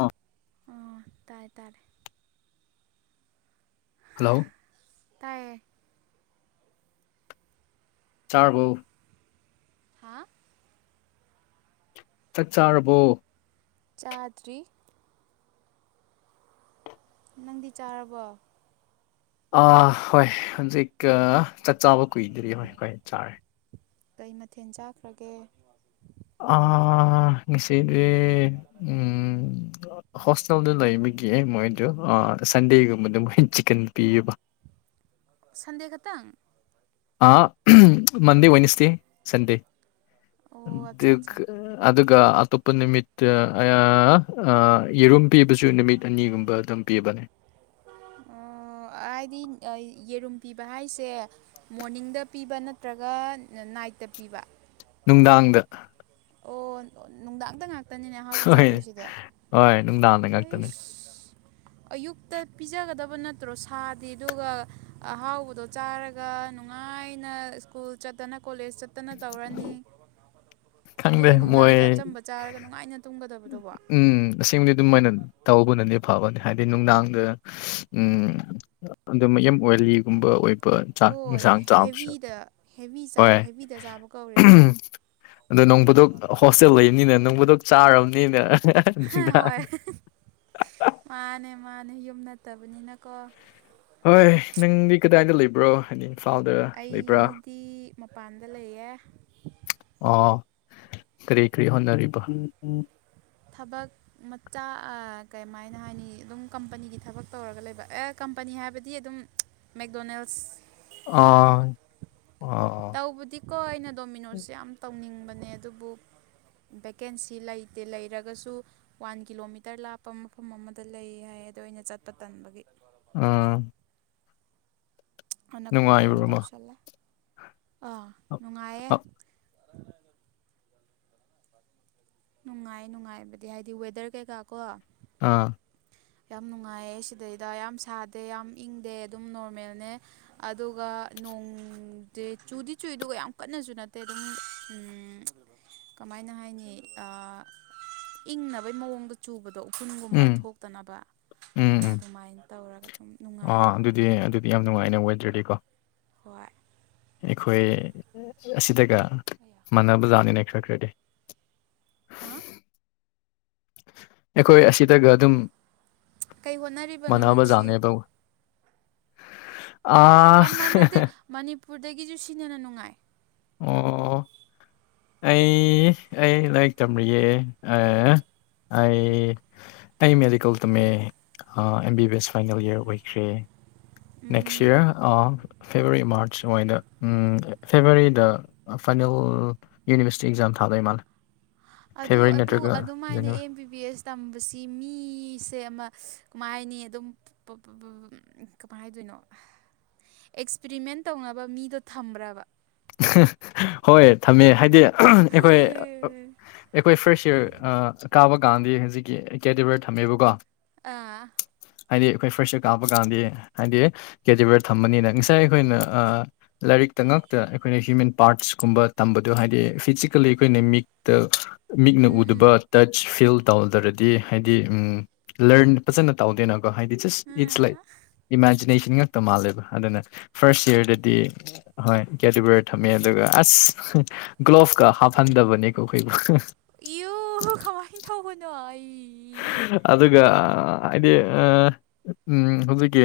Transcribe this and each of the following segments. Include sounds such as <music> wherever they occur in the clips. ꯑꯥ ꯑꯣ ꯇꯥꯏ ꯇꯥꯏꯔꯦ ꯍꯜꯂꯣ ꯇꯥꯏꯌꯦ ꯆꯥꯔꯕꯣ ꯍꯥꯥ ꯆꯥꯛ ꯆꯥꯔꯕꯣ ꯆꯥꯗ꯭ꯔꯤ ꯅꯪꯗꯤ ꯆꯥꯔꯕꯣ ꯑ ꯍꯣꯏ ꯍꯧꯟꯖꯤꯛꯀ ꯆꯥꯛ ꯆꯥꯕ ꯀꯨꯏꯗꯨꯗꯤ ꯍꯣꯏ ꯍꯣꯏ ꯆꯥꯔꯦ ꯀꯩ ꯃꯊꯦꯜ ꯆꯥꯈ꯭ꯔꯒꯦ ꯑ ꯑꯁꯤꯗꯤ ꯎꯝ ꯍꯣꯁꯇꯦꯜꯗ ꯂꯩꯕꯒꯤ ꯃꯣꯏꯗꯨ ꯁꯟꯗꯦꯒꯨꯝꯕꯗ ꯃꯣꯏ ꯆꯤꯛꯀꯟ ꯄꯤꯌꯦꯕ ꯁꯟꯗꯦ ꯇꯛꯇꯪ ꯑꯥ ꯃꯟꯗꯦ ꯋꯥꯏꯅꯤꯁꯗꯦ ꯁꯟꯗꯦ ꯑꯣ ꯑꯠꯆꯥ ꯑꯠꯆꯥ ꯑꯗꯨꯒ ꯑꯗꯨꯒ ꯑꯇꯣꯞꯄ ꯅꯨꯃꯤꯠꯇ ꯑ ꯌꯦꯔꯨꯝ ꯄꯤꯕꯁꯨ ꯅꯨꯃꯤꯠ ꯑꯅꯤꯒꯨꯝꯕ ꯑꯗꯨꯝ ꯄꯤꯕꯅꯦ ꯑ ꯍꯥꯏꯗꯤ ꯌꯦꯔꯨꯝ ꯄꯤꯕ ꯍꯥꯏꯁꯦ ꯃꯣꯔꯅꯤꯡꯗ ꯄꯤꯕ ꯅꯠꯇ꯭ꯔꯒ ꯅꯥꯏꯠꯇ ꯄꯤꯕ ꯅꯨꯡꯗꯥꯡꯗ ꯑꯣ ꯅꯨꯡꯗꯥꯡꯗ ꯉꯥꯛꯇꯅꯤꯅꯦ ꯑꯍꯥꯎꯕ ꯍꯣꯏ ꯆꯥꯗꯣꯏꯁꯤꯗꯤ ꯍꯣꯏ ꯅꯨꯡꯗꯥꯡꯗ ꯉꯥꯛꯇꯅꯦ ꯑꯩꯁ ꯑꯌꯨꯛꯇ ꯄꯤꯖꯒꯗꯕ ꯅꯠꯇ꯭ꯔꯣ ꯁꯥꯗꯤ ꯑꯗꯨꯒ ꯑꯍꯥꯎꯕꯗꯣ ꯆꯥꯔꯒ ꯅꯨꯡꯉꯥꯏꯅ ꯁ꯭ꯀꯨꯜ ꯆꯠꯇꯅ ꯀꯣꯂꯦꯖ ꯆꯠꯇꯅ ꯇꯧꯔꯅꯤ ꯈꯪꯗꯦ ꯑꯗꯨꯒ ꯅꯨꯡꯗꯥꯡꯗ ꯃꯣꯏ ꯑꯆꯝꯕ ꯆꯥꯔꯒ ꯅꯨꯡꯉꯥꯏꯅ ꯇꯨꯝꯒꯗꯕꯗꯨꯕꯣ ꯎꯝ ꯑꯁꯦꯡꯕꯗꯤ ꯑꯗꯨꯝ ꯃꯥꯏꯅ ꯇꯧꯕꯅꯅꯦ ꯐꯕꯅꯦ ꯍꯥꯏꯗꯤ ꯅꯨꯡꯗꯥꯡꯗ ꯎꯝ <inaudible> ꯑꯗꯨꯝ ꯌꯥꯝ ꯑꯣꯏꯂꯤꯒꯨꯝꯕ ꯑꯣꯏꯕ ꯆꯥꯛ ꯍꯣꯏ ꯏꯟꯁꯥꯡ ꯆꯥꯕꯁꯨ ꯍꯦꯚꯤꯗ ꯍꯦꯚꯤ ꯍꯣꯏ ꯆꯥꯕ ꯍꯦꯚꯤꯗ ꯆꯥꯕ ꯀꯧꯔꯦꯗꯅ ꯑꯗꯣ ꯅꯣꯡꯐꯗꯣꯛꯗ ꯍꯣꯁꯇꯦꯜ ꯂꯩꯕꯅꯤꯅ ꯅꯣꯡꯐꯗꯣꯛ ꯆꯥꯔꯕꯅꯤꯅ ꯍ ꯅꯨꯡꯗꯥꯡ ꯍꯣꯏ ꯃꯥꯅꯦ ꯃꯥꯅꯦ ꯌꯨꯝ ꯅꯠꯇꯕꯅꯤꯅꯀꯣ ꯍꯣꯏ ꯅꯪꯗꯤ ꯀꯗꯥꯏꯗ ꯂꯩꯕ꯭ꯔꯣ ꯍꯥꯏꯗꯤ ꯏꯝꯐꯥꯜꯗ ꯂꯩꯕ꯭ꯔꯥ ꯑꯩꯗꯤ ꯃꯄꯥꯟꯗ ꯂꯩꯌꯦ ꯑꯣ ꯀꯔꯤ ꯀꯔꯤ ꯍꯣꯠꯅꯔꯤꯕ ꯎ ꯊꯕꯛ ꯃꯆꯥ ꯑ ꯀꯃꯥꯏꯅ ꯍꯥꯏꯅꯤ ꯑꯗꯨꯝ ꯀꯝꯄꯅꯤꯒꯤ ꯊꯕꯛ ꯇꯧꯔꯒ ꯂꯩꯕ ꯑꯦ ꯀꯝꯄꯅꯤ ꯍꯥꯏꯕꯗꯤ ꯑꯗꯨꯝ ꯃꯦꯛꯗꯣꯅꯦꯜꯁ ꯑꯣ ꯑꯣ ꯇꯧꯕꯗꯤꯀꯣ ꯑꯩꯅ ꯗꯣꯃꯤꯅꯣꯁꯦ ꯌꯥꯝ ꯇꯧꯅꯤꯡꯕꯅꯦ ꯑꯗꯨꯕꯨ ꯚꯦꯀꯦꯟꯁꯤ ꯂꯩꯇꯦ ꯂꯩꯔꯒꯁꯨ ꯋꯥꯟ ꯀꯤꯂꯣꯃꯤꯇꯔ ꯂꯥꯞꯄ ꯃꯐꯝ ꯑꯃꯗ ꯂꯩ ꯍꯥꯏ ꯑꯗꯣ ꯑꯩꯅ ꯆꯠꯄ ꯇꯟꯕꯒꯤ ꯑꯥ ꯑꯅꯛꯄꯗ ꯑꯗꯨꯝ ꯅꯨꯡꯉꯥꯏꯕ꯭ꯔꯣꯃ ꯇꯧꯁꯜꯂꯦ ꯑꯥ ꯅꯨꯡꯉꯥꯏꯌꯦ ꯅꯨꯡꯉꯥꯏ ꯅꯨꯡꯉꯥꯏꯕꯗꯤ ꯍꯥꯏꯗꯤ ꯋꯦꯗꯔ ꯀꯩꯀꯥ ꯀꯣ ꯑꯥ ꯌꯥꯝ ꯅꯨꯡꯉꯥꯏꯌꯦ ꯁꯤꯗꯩꯗ ꯌꯥꯝ ꯁꯥꯗꯦ ꯌꯥꯝ ꯏꯪꯗꯦ ꯑꯗꯨꯝ ꯅꯣꯔꯃꯦꯜꯅꯦ ꯑꯗꯨꯒ ꯅꯣꯡꯗꯤ ꯆꯨꯗꯤ ꯆꯨꯏ ꯑꯗꯨꯒ ꯌꯥꯝ ꯀꯟꯅꯁꯨ ꯅꯠꯇꯦ ꯑꯗꯨꯝ ꯀꯃꯥꯏꯅ ꯍꯥꯏꯅꯤ ꯏꯪꯅꯕꯩ ꯃꯑꯣꯡꯗ ꯆꯨꯕꯗꯣ ꯎꯐꯨꯟꯒꯨꯝꯕ ꯎꯝ ꯊꯣꯛꯇꯅꯕ ꯎꯝ ꯎꯝ ꯑꯗꯨꯃꯥꯏꯅ ꯇꯧꯔꯒ ꯑꯗꯨꯝ ꯑꯥ ꯅꯨꯡꯉꯥꯏꯌꯦ ꯑꯗꯨꯗꯤ ꯑꯗꯨꯗꯤ ꯌꯥꯝ ꯅꯨꯡꯉꯥꯏꯅꯦ ꯋꯦꯗꯔꯗꯦ ꯀꯣ ꯍꯣꯏ ꯑꯩꯈꯣꯏ ꯑꯁꯤꯗꯒ ꯃꯥꯟꯅꯕ ꯖꯥꯠꯅꯤꯅꯦ ꯈꯔ ꯈꯔꯗꯤ ꯍꯥ ꯑꯩꯈꯣꯏ ꯑꯁꯤꯗꯒ ꯑꯗꯨꯝ ꯀꯩ ꯍꯣꯠꯅꯔꯤꯕꯅꯣ ꯃꯥꯟꯅꯕ ꯅꯪꯁꯤ ꯖꯥꯠꯅꯦꯕ ꯑꯥ ꯑꯝ ꯃꯥꯟꯅꯗꯦ ꯃꯅꯤꯄꯨꯔꯗꯒꯤꯖꯨ ꯁꯤꯅ‌ ꯍꯦꯟꯅ ꯅꯨꯡꯉꯥꯏ ꯑꯣ ꯑꯩ ꯑꯩ ꯂꯥꯏꯔꯤꯛ ꯇꯝꯔꯤꯌꯦ ꯑ ꯎꯝ ꯑꯩ ꯑꯩ ꯃꯦꯗꯤꯀꯦꯜ ꯇꯝꯃꯦ ꯑ M B B S final year ꯑꯣꯏꯈ꯭ꯔꯦ ꯅꯦꯛꯁ ꯎꯝ ꯌꯔ ꯑ ꯐꯦꯕꯋꯥꯔꯤ ꯃꯥꯔꯆ ꯁ꯭ꯋꯥꯏꯗ ꯎꯝ ꯐꯦꯕꯋꯥꯔꯤꯗ ꯑ ꯐꯥꯏꯅꯦꯜ ꯑꯣꯔ ꯌꯨꯅꯤꯕꯔꯁꯤꯇꯤ ꯑꯦꯛꯖꯥꯝ ꯊꯥꯕꯩ ꯃꯥꯜꯂꯦ ꯑꯗꯨ ꯐꯦꯕꯋꯥꯔꯤ ꯑꯗꯨ ꯅꯠꯇ꯭ꯔꯒ ꯑꯗꯨꯃꯥꯏꯅ January M B B S ꯇꯝꯕꯁꯤ ꯃꯤꯁꯦ ꯑꯃ ꯀꯃꯥꯏ ꯍꯥꯏꯅꯤ ꯑꯗꯨꯝ ꯄꯨ ꯄꯨ ꯕꯨ ꯕꯨꯝ ꯑꯝ ꯀꯃꯥꯏ ꯍꯥꯏꯗꯣꯏꯅꯣ ꯑꯦꯛꯁꯄ꯭ꯔꯤꯃꯦꯟ ꯇꯧꯅꯕ ꯃꯤꯗꯣ ꯊꯝꯕ꯭ꯔꯕ ꯍꯣꯏ ꯊꯝꯃꯦ ꯍꯥꯏꯗꯤ ꯑꯩꯈꯣꯏ ꯑꯛ ꯑꯩꯈꯣꯏ ꯐ꯭ꯔꯥꯁ ꯏꯌꯔ ꯑ ꯀꯥꯕ ꯀꯥꯟꯗꯤ ꯍꯧꯖꯤꯛꯀꯤ ꯀꯦꯗꯤꯕꯔ ꯊꯝꯃꯦꯕꯀꯣ ꯑ ꯍꯥꯏꯗꯤ ꯑꯩꯈꯣꯏ ꯐ꯭ꯔꯥꯁ ꯀꯥꯕ ꯀꯥꯟꯗ ꯍꯥꯏꯗꯤ ꯀꯦꯗꯤꯕꯔ ꯊꯝꯕꯅꯤꯅ ꯉꯁꯥꯏ ꯑꯈꯣꯏꯅ ꯑ ꯂꯥꯏꯔꯤꯛꯇ ꯉꯛ ꯇ ꯑꯩꯈꯣꯏꯅ ꯍ꯭ꯌꯨꯃꯦꯟ ꯄꯥꯔꯠꯁꯀꯨꯝꯕ ꯇꯝꯕꯗꯣ ꯍꯥꯏꯗꯤ ꯐꯤꯖꯤꯀꯦꯜꯂꯤ ꯑꯩꯈꯣꯏꯅ ꯃꯤꯛꯇ ꯃꯤꯛꯅ ꯎꯝ ꯎꯝ ꯎꯗꯕ ꯇꯆ ꯐꯤꯜ ꯇꯧꯗ꯭ꯔꯗꯤ ꯍꯥꯏꯗꯤ ꯎꯝ ꯂ꯭ꯔꯟ ꯐꯖꯅ ꯇꯧꯗꯦꯅꯀꯣ ꯍꯥꯏꯗꯤ ꯖꯁ ꯏꯠꯁ ꯂꯥꯏꯛ ꯏꯃꯥꯖꯤꯅꯦꯁꯟ ꯉꯥꯛ ꯇ ꯃꯥꯜꯂꯦꯕ ꯑꯗꯨꯅ ꯐꯥꯔꯁ ꯏꯌ꯭ꯔꯗꯗꯤ ꯍꯣꯏ ꯀꯦꯗꯤꯕꯔ ꯊꯝꯃꯦ ꯑꯗꯨꯒ ꯑꯁ ꯍꯨꯡ ꯒ꯭ꯂꯣꯞꯀ ꯍꯥꯞꯐꯟꯗꯕꯅꯦꯀꯣ ꯑꯩꯈꯣꯏꯕꯨ ꯏꯌꯨ ꯀꯃꯥꯏꯅ ꯇꯧꯕꯅꯣ ꯑꯩ ꯑꯗꯨꯒ ꯍꯥꯏꯗꯤ ꯑ ꯎꯝ ꯍꯧꯖꯤꯛꯀꯤ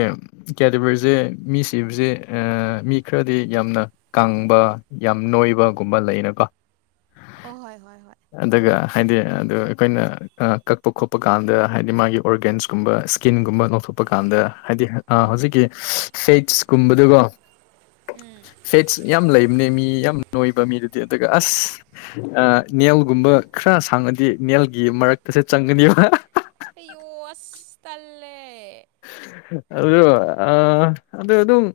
ꯀꯦꯗꯤꯕꯔꯖꯦ ꯃꯤ ꯁꯤꯕꯁꯦ ꯑ ꯃꯤ ꯈꯔꯗꯤ ꯌꯥꯝꯅ ꯀꯪꯕ ꯌꯥꯝ ꯅꯣꯏꯕꯒꯨꯝꯕ ꯂꯩꯅꯀ‌ꯣ ꯑꯣ ꯍꯣꯏ ꯍꯣꯏ ꯍꯣꯏ ꯑꯗꯨꯒ ꯍꯥꯏꯗꯤ ꯑꯗꯨ ꯑꯩꯈꯣꯏꯅ ꯑ ꯀꯛꯄ ꯈꯣꯠꯄ ꯀꯥꯟꯗ ꯍꯥꯏꯗꯤ ꯃꯥꯒꯤ ꯑꯣꯔꯒꯥꯟꯁꯀꯨꯝꯕ ꯁ꯭ꯀꯤꯟꯒꯨꯝꯕ ꯊꯨꯞꯄ ꯀꯥꯟꯗ ꯍꯥꯏꯗꯤ ꯑ ꯍꯧꯖꯤꯛꯀꯤ ꯐ‌ꯦꯠꯁ ꯀꯨꯝꯕꯗꯨꯒꯣ ꯐꯦꯠꯁ ꯌꯥꯝ ꯂꯩꯕꯅꯦ ꯃꯤ ꯌꯥꯝ ꯅꯣꯏꯕ ꯃꯤꯗꯗꯤ ꯑꯗꯨꯒ ꯑꯁ ꯑ ꯅꯦꯜꯒꯨꯝꯕ ꯈꯔ ꯁꯥꯡꯉꯗꯤ ꯅꯦꯜꯒꯤ ꯃꯔꯛꯇꯁꯨ ꯆꯪꯒꯅꯤꯕ ꯑꯌꯣ ꯑꯁ ꯇꯜꯂꯦ ꯑꯗꯨꯒ ꯑ ꯑꯗꯨ ꯑꯗꯨꯝ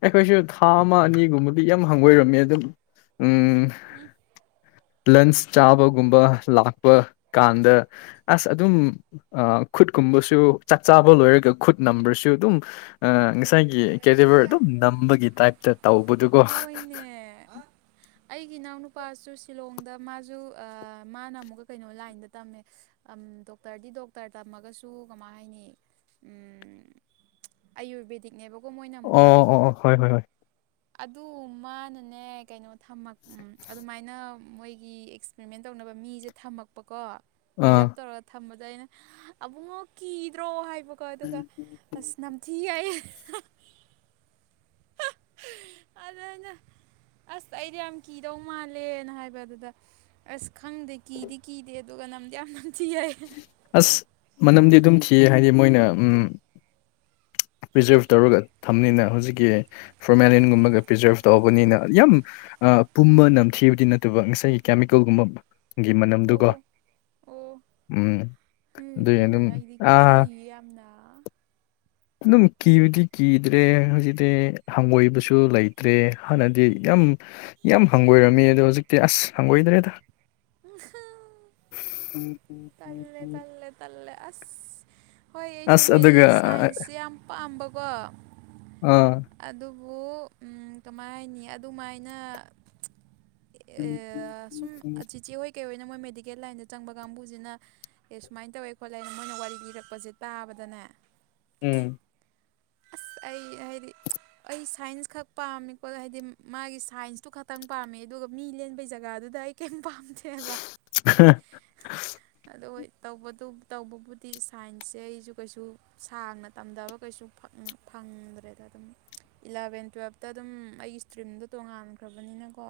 ꯑꯩꯈꯣꯏꯁꯨ ꯊꯥ ꯑꯃ ꯑꯅꯤꯒꯨꯝꯕꯗꯤ ꯌꯥꯝ ꯍꯪꯒꯣꯏꯔꯝꯃꯦ ꯑꯗꯨꯝ ꯎꯝ ꯂꯟꯁ ꯆꯥꯕꯒꯨꯝꯕ ꯂꯥꯛꯄ ꯀꯥꯟꯗ ꯑꯁ ꯑꯗꯨꯝ ꯑ ꯈꯨꯠꯀꯨꯝꯕꯁꯨ ꯆꯥꯛꯆꯥꯥꯕ ꯂꯣꯏꯔꯒ ꯈꯨꯠ ꯅꯝꯕ꯭ꯔꯁꯨ ꯑꯗꯨꯝ ꯑ ꯉꯁꯥꯏꯒꯤ ꯀꯦꯗꯤꯕꯔ ꯑꯗꯨꯝ ꯅꯝꯕꯒꯤ ꯇꯥꯏꯞꯇ ꯇꯧꯕꯗꯨꯀꯣ ꯑꯦ ꯑꯩꯒꯤ ꯏꯅꯥꯎꯅꯨꯄꯥꯁꯨ ꯁꯤꯂꯣꯡꯗ ꯃꯥꯖꯨ ꯑ ꯃꯥꯅ ꯑꯃꯨꯛꯀ ꯀꯩꯅꯣ ꯂꯥꯏꯟꯗ ꯇꯝꯃꯦ ꯑꯝ ꯗꯣꯛꯇꯔꯗꯤ ꯗꯣꯛꯇꯔ ꯇꯝꯃꯒꯁꯨ ꯀꯃꯥꯏ ꯍꯥꯏꯅꯤ ꯑꯝ ꯑꯌꯨꯔꯕꯦꯗꯤꯛꯅꯦꯕꯀꯣ ꯃꯣꯏꯅ ꯑꯣ ꯑꯃꯨꯛꯀ ꯑꯣ ꯑꯣ ꯍꯣꯏ ꯍꯣꯏ ꯍꯣꯏ ꯑꯗꯨ ꯃꯥꯅꯅꯦ ꯀꯩꯅꯣ ꯊꯃꯛ ꯑꯝ ꯑꯗꯨꯃꯥꯏꯅ ꯃꯣꯏꯒꯤ ꯑꯦꯛꯁꯄ꯭ꯔꯤꯃꯦꯟ ꯇꯧꯅꯕ ꯃꯤꯖꯦ ꯊꯝꯃꯛꯄꯀꯣ ꯑꯥ ꯄ꯭ꯔꯤꯖꯥꯕ ꯇꯧꯔꯒ ꯊꯝꯕꯗꯣ ꯑꯩꯅ ꯑꯕꯨꯡꯉꯣ ꯀꯤꯗ꯭ꯔꯣ ꯍꯥꯏꯕꯀꯣ ꯑꯗꯨꯒ ꯑꯁ ꯅꯝꯊꯤ ꯍꯥꯏꯌꯦ ꯑꯗ ꯑꯩꯅ ꯑꯁ ꯑꯩꯗꯤ ꯌꯥꯝ ꯀꯤꯗꯧ ꯃꯥꯜꯂꯦꯅ ꯍꯥꯏꯕ ꯑꯗꯨꯗ ꯑꯁ ꯈꯪꯗꯦ ꯀꯤꯗꯤ ꯀꯤꯗꯦ ꯑꯗꯨꯒ ꯅꯝꯗꯤ ꯌꯥꯝ ꯅꯝꯊꯤ ꯍꯥꯏꯌ‌ꯦ ꯑꯁ ꯃꯅꯝꯗꯤ ꯑꯗꯨꯝ ꯊꯤꯌꯦ ꯍꯥꯏꯗꯤ ꯃꯣꯏꯅ ꯎꯝ ꯄ꯭ꯔꯤꯖꯥꯕ ꯇꯧꯔꯒ ꯊꯝꯅꯤꯅ ꯍꯧꯖꯤꯛꯀꯤ ꯐꯣꯔꯃꯦꯂꯤꯟꯒꯨꯝꯕꯒ ꯄ꯭ꯔꯤꯖ꯭ꯔꯕ ꯇꯧꯕꯅꯤꯅ ꯌꯥꯝ ꯄꯨꯝꯃ ꯅꯝꯊꯤꯕꯗꯤ ꯅꯠꯇꯕ ꯉꯁꯥꯏꯒꯤ ꯀꯦꯃꯤꯀꯦꯜꯒꯨꯝꯕ ꯒꯤ ꯃꯅꯝꯗꯨꯒ ꯑꯣ ꯑꯣ ꯎꯝ ꯑꯗꯨꯏ ꯎꯝ ꯑꯗꯨꯝ ꯑꯩꯗꯤ ꯀꯤ ꯑꯥ ꯌꯥꯝꯅ ꯑꯗꯨꯝ ꯀꯤꯕꯗꯤ ꯀꯤꯗ꯭ꯔꯦ ꯍꯧꯖꯤꯛꯇꯤ ꯍꯪꯒꯣꯏꯕꯁꯨ ꯂꯩꯇ꯭ꯔꯦ ꯍꯥꯟꯅꯗꯤ ꯌꯥꯝ ꯌꯥꯝ ꯍꯪꯒꯣꯏꯔꯝꯃ‌ꯦ ꯑꯗꯣ ꯍꯧꯖꯤꯛꯇꯤ ꯑꯁ ꯍꯪꯒꯣꯏꯗ꯭ꯔꯦꯗ <unintelligible> <unintelligible> ꯇꯜꯂꯦ ꯇꯜꯂꯦ ꯇꯜꯂꯦ ꯑꯁ ꯍꯣꯏ ꯑꯩꯁꯨ ꯑꯁ ꯑꯗꯨꯒ ꯁꯥꯏꯟꯁꯁꯦ ꯌꯥꯝ ꯄꯥꯝꯕꯀꯣ ꯑ ꯑꯗꯨꯕꯨ ꯎꯝ ꯀꯃꯥꯏ ꯍꯥꯏꯅꯤ ꯑꯗꯨꯃꯥꯏꯅ ꯁꯨꯝ ꯆꯤꯆꯦ ꯍꯣꯏ ꯀꯩꯍꯣꯏꯅ ꯃꯣꯏ ꯃꯦꯗꯤꯀꯦꯜ ꯂꯥꯏꯟꯗ ꯆꯪꯕ ꯀꯥꯡꯕꯨꯁꯤꯅ ꯑꯦ ꯁꯨꯃꯥꯏꯅ ꯇꯧꯋꯦ ꯈꯣꯠꯂꯦ ꯍꯥꯏꯅ ꯃꯣꯏꯅ ꯋꯥꯔꯤ ꯂꯤꯔꯛꯄꯁꯦ ꯇꯥꯕꯗꯅꯦ ꯎꯝ ꯑꯁ ꯑꯩ ꯍꯥꯏꯗꯤ ꯑꯩ ꯁꯥꯏꯟꯁ ꯈꯛ ꯄꯥꯝꯃꯤꯀꯣ ꯍꯥꯏꯗꯤ ꯃꯥꯒꯤ ꯁꯥꯏꯟꯁꯇꯨ ꯈꯛꯇꯪ ꯄꯥꯝꯃꯦ ꯑꯗꯨꯒ ꯃꯤ ꯂꯦꯟꯕꯩꯖꯒꯥꯗꯨꯗ ꯑꯩ ꯀꯩꯝ ꯄꯥꯝꯗꯦ ꯍꯥꯏꯕ ꯑꯗꯨ ꯍꯣꯏ ꯇꯧꯕ ꯇꯧꯕꯕꯨꯗꯤ ꯁꯥꯏꯟꯁꯁꯦ ꯑꯩꯁꯨ ꯀꯩꯁꯨ ꯁꯥꯡꯅ ꯇꯝꯗꯕ ꯀꯩꯁꯨ ꯐꯛꯅ ꯐꯪꯗ꯭ꯔꯦꯗ ꯑꯗꯨꯝ ꯏꯂꯚꯦꯟ ꯇꯨꯋꯦꯞꯇ ꯑꯗꯨꯝ ꯑꯩꯒꯤ ꯏꯁꯇ꯭ꯔꯤꯝꯗꯣ ꯇꯣꯉꯥꯟꯈ꯭ꯔꯕꯅꯤꯅꯀꯣ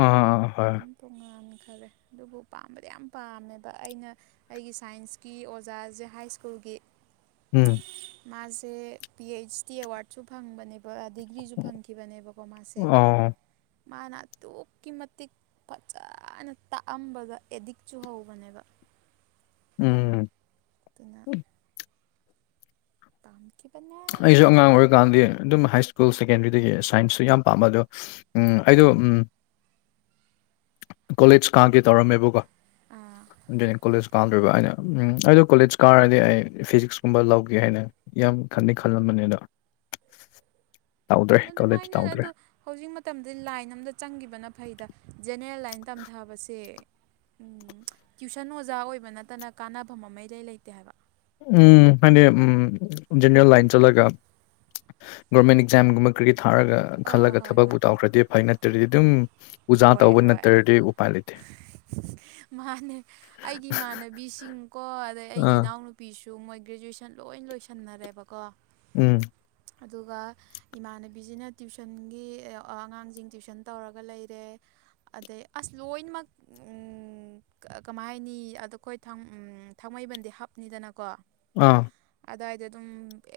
ꯑꯥ ꯍꯣꯏ ꯇꯣꯡꯉꯥꯟꯈꯔꯦ ꯑꯗꯨꯕꯨ ꯄꯥꯝꯕꯗꯤ ꯌꯥꯝ ꯄꯥꯝꯃꯦꯕ ꯑꯩꯅ ꯑꯩꯒꯤ ꯁꯥꯏꯟꯁꯀꯤ ꯑꯣꯖꯥꯁꯦ ꯍꯥꯏ ꯁ꯭ꯀꯨꯜꯒꯤ ꯎꯝ ꯃꯥꯁꯦ ꯄꯤ ꯑꯩꯆ ꯗꯤ ꯑꯦꯋꯥꯔꯗꯁꯨ ꯐꯪꯕꯅꯦꯕ ꯍꯥꯏꯗꯤ ꯗꯤꯒ꯭ꯔꯤꯁꯨ ꯐꯪꯈꯤꯕꯅꯦꯕꯀꯣ ꯃꯥꯁꯦ ꯑꯣ ꯃꯥꯅ ꯑꯗꯨꯛꯀꯤ ꯃꯇꯤꯛ ꯐꯖꯅ ꯇꯥꯛꯑꯝꯕꯗ ꯑꯦꯗꯤꯛ ꯆꯨꯍꯧꯕꯅꯦꯕ ꯎꯝ ꯑꯗꯨꯅ ꯇꯝꯈꯤꯕꯅꯦ ꯑꯩꯁꯨ ꯑꯉꯥꯡ ꯑꯣꯏꯔꯤꯀꯥꯟꯗꯤ ꯑꯗꯨꯝ ꯍꯥꯏ ꯁ꯭ꯀꯨꯜ ꯁꯦꯀꯦꯟꯗ꯭ꯔꯤꯗꯒꯤ ꯁꯥꯏꯟꯁꯁꯨ ꯌꯥꯝ ꯄꯥꯝꯕ ꯑꯗꯣ ꯎꯝ ꯑꯩꯗꫭ ꯎꯝ ꯀꯣꯂꯦꯖ ꯀꯥꯒꯦ ꯇꯧꯔꯝꯃꯦꯕꯀꯣ ꯑꯥ ꯑꯗꯨꯅꯤ ꯀꯣꯂꯦꯖ ꯀꯥꯗꯣꯏꯕ ꯑꯩꯅ ꯎꯝ ꯑꯩꯗꯣ ꯀꯣꯂꯦꯖ ꯀꯥꯔꯗꯤ ꯑꯩ ꯐꯤꯖꯤꯛꯁꯀꯨꯝꯕ ꯂꯧꯒꯦ ꯍꯥꯏꯅ ꯌꯥꯝ ꯈꯟꯗꯤ ꯈꯜꯂꯝꯕꯅꯦ ꯑꯗꯣ ꯇꯧꯗ꯭ꯔꯦ ꯀꯣꯂꯦꯖ ꯑꯗꯨꯃꯥꯏꯅ ꯑꯗꯣ ꯇꯧꯗ꯭ꯔꯦ ꯍꯧꯖꯤꯛ ꯃꯇꯝꯗꯗꯤ ꯂꯥꯏꯟ ꯑꯝꯗ ꯆꯪꯈꯤꯕꯅ ꯐꯩꯗ ꯖꯦꯅꯦꯔꯦꯜ ꯂꯥꯏꯟ ꯇꯝꯊꯕꯁꯦ ꯎꯝ ꯇ꯭ꯋꯤꯁꯟ ꯑꯣꯖꯥ ꯑꯣꯏꯕ ꯅꯠꯇꯅ ꯀꯥꯟꯅꯐꯝ ꯑꯃ ꯏꯂꯩꯩ ꯂꯩꯇꯦ ꯍꯥꯏꯕ ꯎꯝ ꯍꯥꯏꯗꯤ ꯎꯝ ꯖꯦꯅꯔꯦꯜ ꯂꯥꯏꯟ ꯆꯠꯂꯒ ꯒꯣꯔꯃꯦꯟ ꯑꯦꯛꯖꯥꯝꯒꯨꯝꯕ ꯀꯔꯤ ꯊꯥꯔꯒ ꯑ ꯈꯜꯂꯒ ꯍꯣꯏ ꯍꯣꯏ ꯊꯕꯛꯄꯨ ꯇꯧꯈ꯭ꯔꯗꯤ ꯐꯩ ꯅꯠꯇ꯭ꯔꯗꯤ ꯑꯗꯨꯝ ꯎꯖꯥ ꯍꯣꯏ ꯇꯧꯕ ꯍꯣꯏ ꯅꯠꯇ꯭ꯔꯗꯤ ꯎꯄꯥꯏ ꯂꯩꯇꯦ ꯃꯥꯅꯦ ꯑꯩꯒꯤ ꯏꯃꯥꯟꯅꯕꯤꯁꯤꯡꯀꯣ ꯑꯗꯩ ꯑꯩꯒꯤ ꯑꯥ ꯏꯅꯥꯎꯅꯨ ꯄꯤꯁꯨ ꯃꯣꯏ ꯒ꯭ꯔꯦꯖꯨꯑꯦꯁꯟ ꯂꯣꯏ ꯂꯣꯏꯁꯟꯅꯔꯦꯕꯀꯣ ꯎꯝ ꯑꯗꯨꯒ ꯏꯃꯥꯟꯅꯕꯤꯁꯤꯅ ꯇ꯭ꯋꯤꯁꯟꯒꯤ ꯑꯉꯥꯡꯁꯤꯡ ꯇ꯭ꯋꯤꯁꯟ ꯇꯧꯔꯒ ꯂꯩꯔꯦ ꯑꯗꯩ ꯑꯁ ꯂꯣꯏꯅꯃꯛ ꯎꯝ ꯀꯃꯥꯏ ꯍꯥꯏꯅꯤ ꯑꯗꯣ ꯑꯩꯈꯣꯏ ꯊꯥꯡ ꯊꯥꯡꯃꯩꯕꯟꯗꯤ ꯍꯥꯞꯅꯤꯗꯅꯀꯣ ꯑꯥ ꯑꯗꯋꯥꯏꯗ ꯑꯗꯨꯝ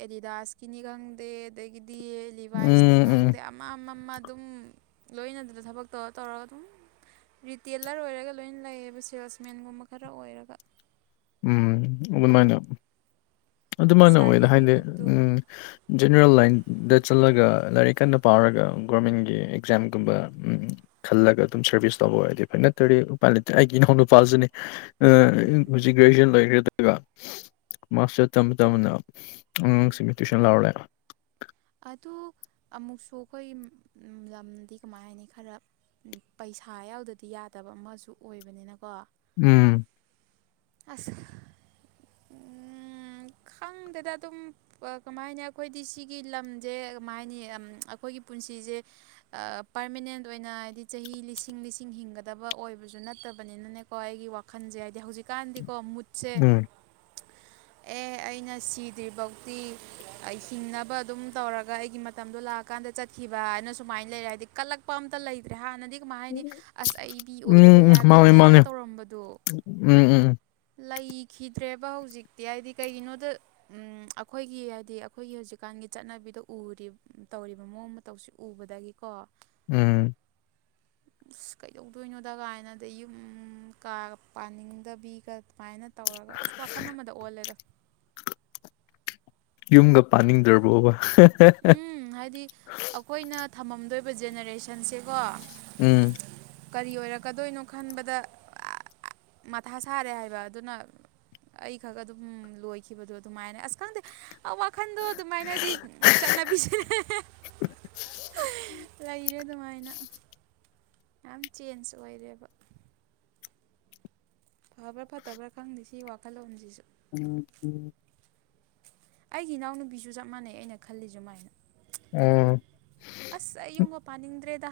ꯑꯦꯂꯤꯗꯥꯁꯀꯤꯅꯤ ꯈꯪꯗꯦ ꯑꯗꯥꯒꯤꯗꯤ ꯂꯤꯚꯥꯏꯁꯅꯤ ꯎꯝ ꯎꯝ ꯈꯪꯗꯦ ꯃꯥ ꯃꯥ ꯃꯥ ꯑꯗꯨꯝ ꯂꯣꯏꯅꯗꯅ ꯊꯕꯛ ꯇꯧꯔ ꯇꯧꯔꯒ ꯑꯗꯨꯝ ꯔꯤꯇꯦꯂꯔ ꯑꯣꯏꯔꯒ ꯂꯣꯏ ꯂꯩꯌꯦꯕ ꯁꯦꯜꯁꯃꯦꯟꯒꯨꯝꯕ ꯈꯔ ꯑꯣꯏꯔꯒ ꯎꯝ ꯑꯗꯨꯃꯥꯏꯅ ꯑꯗꯨꯃꯥꯏꯅ ꯑꯣꯏꯗ ꯍꯥꯏꯗꯤ ꯁꯥꯔꯇꯤꯐꯤꯀꯦꯠꯇꯨ ꯎꯝ ꯖꯦꯅꯦꯔꯦꯜ ꯂꯥꯏꯟꯗ ꯆꯠꯂꯒ ꯂꯥꯏꯔꯤꯛ ꯀꯟꯅ ꯄꯥꯔꯒ ꯒꯣꯔꯃꯦꯟꯒꯤ ꯑꯦꯛꯖꯥꯝꯒꯨꯝꯕ ꯎꯝ ꯈꯜꯂꯒ ꯑꯗꯨꯝ ꯁ꯭ꯔꯚꯤꯁ ꯇꯧꯕ ꯑꯣꯏꯔꯗꯤ ꯐꯥꯏ ꯅꯠꯇꯔꯗꯤ ꯎꯄꯥꯏ ꯂꯩꯠꯇꯦ ꯑꯩꯒꯤ ꯏꯅꯥꯎ ꯅꯨꯄꯥꯁꯨꯅꯦ ꯑꯥ ꯎꯝ ꯍꯧꯖꯤꯛ ꯒ꯭ꯔꯦꯖꯨꯑꯦꯁꯟ ꯂꯩꯈ꯭ꯔꯦ ꯑꯗꯨꯒ ꯃꯥꯁꯇꯔ ꯇꯝ ꯇꯝꯅ ꯑꯉꯥꯡꯁꯤꯡꯒꯤ ꯇꯨꯏꯁꯟ ꯂꯥꯎꯔꯦ ꯑꯗꯨ ꯑꯃꯨꯛꯁꯨ ꯑꯩꯈꯣꯏ ꯂꯝꯗꯤ ꯀꯃꯥꯏ ꯍꯥꯏꯅꯤ ꯈꯔ ꯄꯩꯁꯥ ꯌꯥꯎꯗꯗꯤ ꯌꯥꯗꯕ ꯑꯃꯁꯨ ꯑꯣꯏꯕꯅꯤꯅꯀꯣ ꯎꯝ ꯑꯁ ꯎꯝ ꯈꯪꯗꯦꯗ ꯑꯗꯨꯝ ꯄꯥ ꯀꯃꯥꯏ ꯍꯥꯏꯅꯤ ꯑꯩꯈꯣꯏꯗꯤ ꯁꯤꯒꯤ ꯂꯝꯁꯦ ꯀꯃꯥꯏ ꯍꯥꯏꯅꯤ ꯑꯩꯈꯣꯏꯒꯤ ꯄꯨꯟꯁꯤꯁꯦ ꯑꯥ ꯄꯥ꯭ꯔꯃꯤꯅꯦꯟ ꯑꯣꯏꯅ ꯍꯥꯏꯗꯤ ꯆꯍꯤ ꯂꯤꯁꯤꯡ ꯂꯤꯁꯤꯡ ꯍꯤꯡꯒꯗꯕ ꯑꯣꯏꯕꯁꯨ ꯅꯠꯇꯕꯅꯤꯅꯅꯦ ꯀꯣ ꯑꯩꯒꯤ ꯋꯥꯈꯜꯁꯦ ꯍꯥꯏꯗꯤ ꯍꯧꯖꯤꯛꯀꯥꯟꯗꯤꯀꯣ ꯃꯨꯠꯁꯦ ꯎꯝ <inaudible> ꯑꯦ ꯑꯩꯅ ꯁꯤꯗ꯭ꯔꯤꯐꯧꯇꯤ ꯍꯤꯡꯅꯕ ꯑꯗꯨꯝ ꯇꯧꯔꯒ ꯑꯩꯒꯤ ꯃꯇꯝꯗꯣ ꯂꯥꯛ ꯀꯥꯟꯗ ꯆꯠꯈꯤꯕ ꯍꯥꯏꯅ ꯁꯨꯃꯥꯏꯅ ꯂꯩꯔꯦ ꯍꯥꯏꯗꯤ ꯀꯜꯂꯛꯄ ꯑꯝꯇ ꯂꯩꯇ꯭ꯔꯦ ꯍꯥꯟꯅꯗꯤ ꯀꯃꯥꯏ ꯍꯥꯏꯅꯤ ꯑꯁ ꯑꯩ ꯃꯤ ꯑꯣꯏꯗꯕ ꯎꯝ ꯎꯝ ꯃꯥꯅꯦ ꯌꯥꯗꯦꯅ ꯃꯥꯅꯦ ꯇꯧꯔꯝꯕꯗꯣ ꯎꯝ ꯎꯝ ꯂꯩꯈꯤꯗ꯭ꯔꯦꯕ ꯍꯧꯖꯤꯛꯇꯤ ꯍꯥꯏꯗꯤ ꯀꯩꯒꯤꯅꯣꯗ ꯎꯝ ꯑꯩꯈꯣꯏꯒꯤ ꯍꯥꯏꯗꯤ ꯑꯩꯈꯣꯏꯒꯤ ꯍꯧꯖꯤꯛꯀꯥꯟꯒꯤ ꯆꯠꯅꯕꯤꯗ ꯎꯔꯤꯕ꯫ ꯇꯧꯔꯤꯕ ꯃꯑꯣꯡ ꯃꯇꯧꯁꯤ ꯎꯕꯗꯒꯤꯀꯣ꯫ ꯎꯝ ꯑꯁ ꯀꯩꯗꯧꯗꯣꯏꯅꯣꯗ ꯀꯥꯏꯅ ꯑꯗꯩ ꯌꯨꯝ ꯀꯥꯒ ꯄꯥꯅꯤꯡꯗꯕꯤꯒ꯫ ꯁꯨꯃꯥꯏꯅ ꯇꯧꯔꯒ ꯑꯁ ꯋꯥꯈꯜ ꯑꯃꯗ ꯑꯣꯜꯂꯦꯗ꯫ ꯌꯨꯝꯒ ꯄꯥꯅꯤꯡꯗ꯭ꯔꯕꯣꯕ꯫ ꯎꯝ ꯍꯥꯏꯗꯤ ꯑꯩꯈꯣꯏꯅ ꯊꯝꯃꯝꯗꯣꯏꯕ ꯖꯦꯅꯦꯔꯦꯁꯟꯁꯦꯀꯣ꯫ ꯎꯝ ꯀꯔꯤ ꯑꯣꯏꯔꯛꯀꯗꯣꯏꯅꯣ ꯈꯟꯕꯗ ꯃꯊꯥ ꯁꯥꯔꯦ ꯍꯥꯏꯕ ꯑꯗꯨꯅ꯫ ꯑꯩꯈꯛ ꯑꯗꯨꯝ ꯂꯣꯏꯈꯤꯕꯗꯣ ꯑꯗꯨꯃꯥꯏꯅ ꯑꯁ ꯈꯪꯗꯦ ꯋꯥꯈꯟꯗꯣ ꯑꯗꯨꯃꯥꯏ ꯊꯥꯏꯅꯗꯤ ꯆꯠꯅꯕꯤꯁꯦ ꯂꯩꯔꯦ ꯑꯗꯨꯃꯥꯏꯅ꯫ ꯌꯥꯝ ꯆꯦꯟꯖ ꯑꯣꯏꯔꯦꯕ꯫ ꯐꯕ꯭ꯔꯥ ꯐꯠꯇꯕ꯭ꯔꯥ ꯈꯪꯗꯦ ꯁꯤ ꯋꯥꯈꯜꯂꯣꯟꯁꯤꯁꯨ꯫ <inaudible> ꯑꯩꯒꯤ ꯏꯅꯥꯎꯅꯨꯄꯤꯁꯨ ꯆꯞ ꯃꯥꯟꯅꯩ ꯑꯩꯅ ꯈꯜꯂꯤ ꯁꯨꯃꯥꯏꯅ꯫ ꯎꯝ꯫ ꯑꯁ ꯑꯩ ꯌꯨꯝꯒ ꯄꯥꯅꯤꯡꯗ꯭ꯔꯦꯗ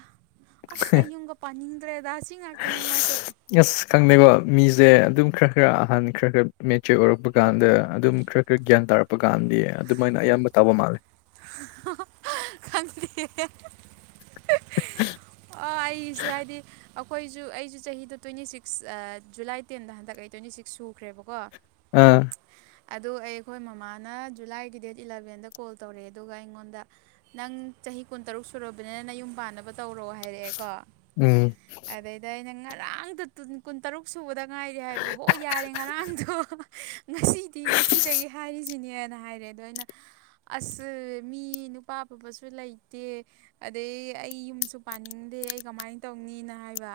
ꯑꯁ ꯑꯩ ꯌꯨꯝꯒ ꯄꯥꯅꯤꯡꯗ꯭ꯔꯦꯗ ꯑꯁꯤ ꯉꯥꯛ ꯑꯗꯨꯅꯦ ꯃꯥꯁꯨ꯫ ꯌꯦꯁ ꯈꯪꯅꯩꯕ ꯃꯤꯁꯦ ꯑꯗꯨꯝ ꯈꯔ ꯈꯔ ꯑꯍꯟ ꯈꯔ ꯈꯔ ꯃꯦꯆꯔ ꯑꯣꯏꯔꯛꯄ꯫ ꯀꯥꯟꯗ ꯑꯗꯨꯝ ꯈꯔ ꯈꯔ ꯒ꯭ꯌꯥꯟ ꯇꯥꯔꯛꯄ ꯀꯥꯟꯗꯤ ꯑꯗꯨꯃꯥꯏꯅ ꯑꯌꯥꯝꯕ ꯇꯧꯕ ꯃꯥꯜꯂꯦ꯫ <unintelligible> ꯈꯪꯗꯦ꯫ ꯑꯣ ꯑꯩꯁꯨ ꯍꯥꯏꯗꯤ ꯑꯩꯈꯣꯏꯁꯨ ꯑꯩꯁꯨ ꯆꯍꯤꯗ ꯇ꯭ꯋꯦꯟꯇꯤ ꯁꯤꯛꯁ ꯖꯨꯂꯥꯏ ꯇꯦꯟꯗ ꯍꯟꯗꯛ ꯑꯩ ꯇ꯭ꯋꯦꯟꯇꯤ ꯁꯤꯛꯁ ꯁꯨꯈ꯭ꯔꯦꯕꯀꯣ꯫ ꯑꯥ ꯑꯗꯨ ꯑꯩꯈꯣꯏ ꯃꯃꯥꯅ ꯖꯨꯂꯥꯏꯒꯤ ꯗꯦꯠ ꯏꯂꯕꯦꯟꯗ ꯀꯣꯜ ꯇꯧꯔꯛꯑꯦ ꯑꯗꯨꯒ ꯑꯩꯉꯣꯟꯗ꯫ ꯅꯪ ꯆꯍꯤ ꯀꯨꯟꯇꯔꯨꯛ ꯁꯨꯔꯕꯅꯤꯅ ꯅꯪ ꯌꯨꯝ ꯄꯥꯟꯅꯕ ꯇꯧꯔꯣ ꯍꯥꯏꯔꯛꯑꯦꯀꯣ꯫ ꯎꯝ꯫ ꯑꯗ ꯑꯩꯅ ꯉꯔꯥꯡꯗꯣ ꯀꯨꯟ ꯇꯔꯨꯛ ꯁꯨꯕꯗ ꯉꯥꯏꯔꯦ ꯍꯥꯏꯕ ꯍꯣ ꯌꯥꯔꯦ ꯉꯔꯥꯡꯗꯣ꯫ ꯉꯁꯤꯗꯤ ꯉꯁꯤꯗꯒꯤ ꯍꯥꯏꯔꯤꯁꯤꯅꯦꯅ ꯍꯥꯏꯔꯦ ꯑꯗꯣ ꯑꯩꯅ ꯑꯁ ꯃꯤ ꯅꯨꯄꯥ ꯑꯐꯕꯁꯨ ꯂꯩꯇꯦ꯫ ꯑꯗꯩ ꯑꯩ ꯌꯨꯝꯁꯨ ꯄꯥꯅꯤꯡꯗꯦ ꯑꯩ ꯀꯃꯥꯏꯅ ꯇꯧꯅꯤꯅ ꯍꯥꯏꯕ꯫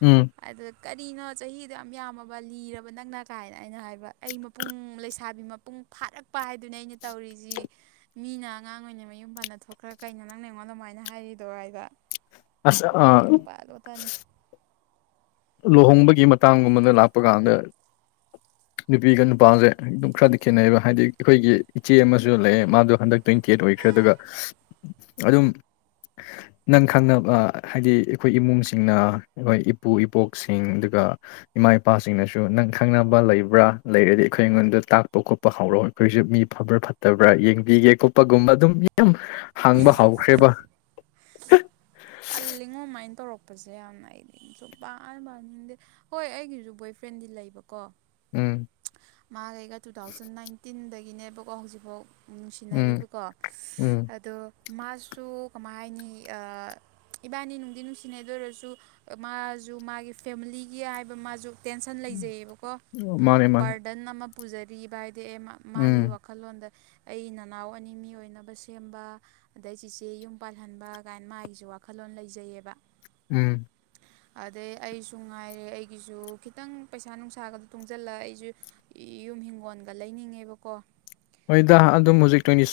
ꯎꯝ꯫ ꯑꯗ ꯀꯔꯤꯅꯣ ꯆꯍꯤꯗꯣ ꯌꯥꯝ ꯌꯥꯝꯃꯕ ꯂꯤꯔꯕ ꯅꯪꯅ ꯀꯥꯏꯅ ꯑꯩꯅ ꯍꯥꯏꯕ ꯑꯩ ꯃꯄꯨꯡ ꯂꯩꯁꯥꯕꯤ ꯃꯄꯨꯡ ꯐꯥꯔꯛꯄ ꯍꯥꯏꯗꯨꯅ ꯑꯩꯅ ꯇꯧꯔꯤꯁꯤ꯫ ꯃꯤꯅ ꯑꯉꯥꯡ ꯑꯣꯏꯅ ꯃꯌꯨꯝ ꯄꯥꯟꯗ ꯊꯣꯛꯈ꯭ꯔ ꯀꯩꯅꯣ ꯅꯪꯅ ꯑꯩꯉꯣꯟꯗ ꯑꯗꯨꯃꯥꯏꯅ ꯍꯥꯏꯔꯤꯗꯣ ꯍꯥꯏꯕ ꯑꯁ ꯑꯥ ꯅꯌꯨꯝ ꯄꯥꯜꯂꯣꯇꯅꯤ꯫ ꯂꯨꯍꯣꯡꯕꯒꯤ ꯃꯇꯥꯡꯒꯨꯝꯕꯗ ꯂꯥꯛꯄ ꯀꯥꯟꯗ꯫ ꯅꯨꯄꯤꯒ ꯅꯨꯄꯥꯒ ꯑꯗꯨꯝ ꯈꯔꯗꯤ ꯈꯦꯠꯅꯩꯕ ꯍꯥꯏꯗꯤ ꯑꯩꯈꯣꯏꯒꯤ ꯏꯆꯦ ꯑꯃꯁꯨ ꯂꯩꯌꯦ ꯃꯥꯗꯣ ꯍꯟꯗꯛ ꯇ꯭ꯋꯦꯟꯇꯤꯑꯦꯠ ꯑꯣꯏꯈ꯭ꯔꯦ ꯑꯗꯨꯒ ꯑꯗꯨꯝ ꯅꯪ ꯈꯪꯅꯕ ꯍꯥꯏꯗꯤ ꯑꯩꯈꯣꯏ ꯏꯃꯨꯡꯁꯤꯡꯅ ꯑꯩꯈꯣꯏ ꯏꯄꯨ ꯏꯄꯣꯛ ꯁꯤꯡ ꯑꯗꯨꯒ ꯏꯃꯥ ꯏꯄꯥꯁꯤꯡꯅꯁꯨ ꯅꯪ ꯈꯪꯅꯕ ꯂꯩꯕ꯭ꯔꯥ ꯂꯩꯔꯗꯤ ꯑꯩꯈꯣꯏ ꯑꯩꯉꯣꯟꯗ ꯇꯥꯛꯄ ꯈꯣꯠꯄ ꯍꯧꯔꯛꯑꯣ ꯑꯩꯈꯣꯏꯁꯨ ꯃꯤ ꯐꯕ꯭ꯔꯥ ꯐꯠꯇꯕ꯭ꯔꯥ ꯌꯦꯡꯕꯤꯒꯦ ꯈꯣꯠꯄꯒꯨꯝꯕ ꯑꯗꯨꯝ ꯌꯥꯝ ꯍꯪꯡꯕ ꯍꯥꯎꯈ꯭ꯔꯦꯕ꯫ ꯇꯜꯂꯤꯉꯣ ꯑꯗꯨꯃꯥꯏꯅ ꯇꯧꯔꯛꯄꯁꯦ ꯌꯥꯝꯅ ꯑꯩꯗꯤ ꯁꯨꯨꯛꯄꯥꯟ ꯄꯥꯟꯅꯤꯡꯗꯦ꯫ ꯍꯣꯏ ꯑꯩꯒꯤꯁꯨ ꯕꯣꯏ ꯐ꯭ꯔꯦꯟꯗꯤ ꯂꯩꯕꯀꯣ꯫ ꯎꯝ꯫ ꯃꯥꯒ ꯑꯩꯒ ꯇꯨ ꯊꯥꯎꯖꯟ ꯅꯥꯏꯟꯇꯤꯟꯗꯒꯤꯅꯦꯕꯀꯣ ꯍꯧꯖꯤꯛꯐꯥꯎ ꯎꯝ ꯅꯨꯡꯁꯤꯅꯔꯤꯕꯀꯣ ꯎꯝ ꯑꯗꯣ ꯃꯥꯁꯨ ꯀꯃꯥꯏ ꯍꯥꯏꯅꯤ꯫ ꯏꯕꯥꯅꯤ ꯅꯨꯡꯗꯤ ꯅꯨꯡꯁꯤꯅꯩ ꯑꯗꯨ ꯑꯣꯏꯔꯁꯨ ꯃꯥꯁꯨ ꯃꯥꯒꯤ ꯐꯦꯃꯤꯂꯤꯒꯤ ꯍꯥꯏꯕ ꯃꯥꯁꯨ ꯇꯦꯟꯁꯟ ꯂꯩꯖꯩꯌꯦꯕꯀꯣ ꯑꯣ ꯃꯥꯅꯦ ꯃꯥꯅꯦ ꯗꯟ ꯑꯃ ꯄꯨꯖꯔꯤꯕ ꯍꯥꯏꯗꯤ ꯑꯦ ꯃꯥ ꯃꯥꯒꯤ ꯎꯝ ꯋꯥꯈꯜꯂꯣꯟꯗ ꯑꯩ ꯅꯅꯥꯎ ꯑꯅꯤ ꯃꯤ ꯑꯣꯏꯅꯕ ꯁꯦꯝꯕ ꯑꯗꯩ ꯆꯦꯆꯦ ꯌꯨꯝ ꯄꯥꯜꯍꯟꯕ ꯒꯥꯏꯅ ꯃꯥꯒꯤꯁꯨ ꯋꯥꯈꯜꯂꯣꯟ ꯂꯩꯖꯩꯌꯦꯕ ꯎꯝ ꯑꯗꯩ ꯑꯩꯁꯨ ꯉꯥꯏꯔꯦ ꯑꯩꯒꯤꯁꯨ ꯈꯤꯇꯪ ꯄꯩꯁꯥ ꯅꯨꯡꯁꯥꯒꯗ ꯇꯨꯡꯁꯤꯜꯂ ꯑꯩꯁꯨ ꯖꯨ ꯌꯨꯝ ꯍꯤꯡꯒꯣꯜꯒ ꯂꯩꯅꯤꯡꯉꯦꯕꯀꯣ ꯍꯣꯏꯗ ꯑꯗꯨꯝ ꯍꯧꯖꯤꯛ ꯇ꯭ꯋꯦꯟꯇꯤ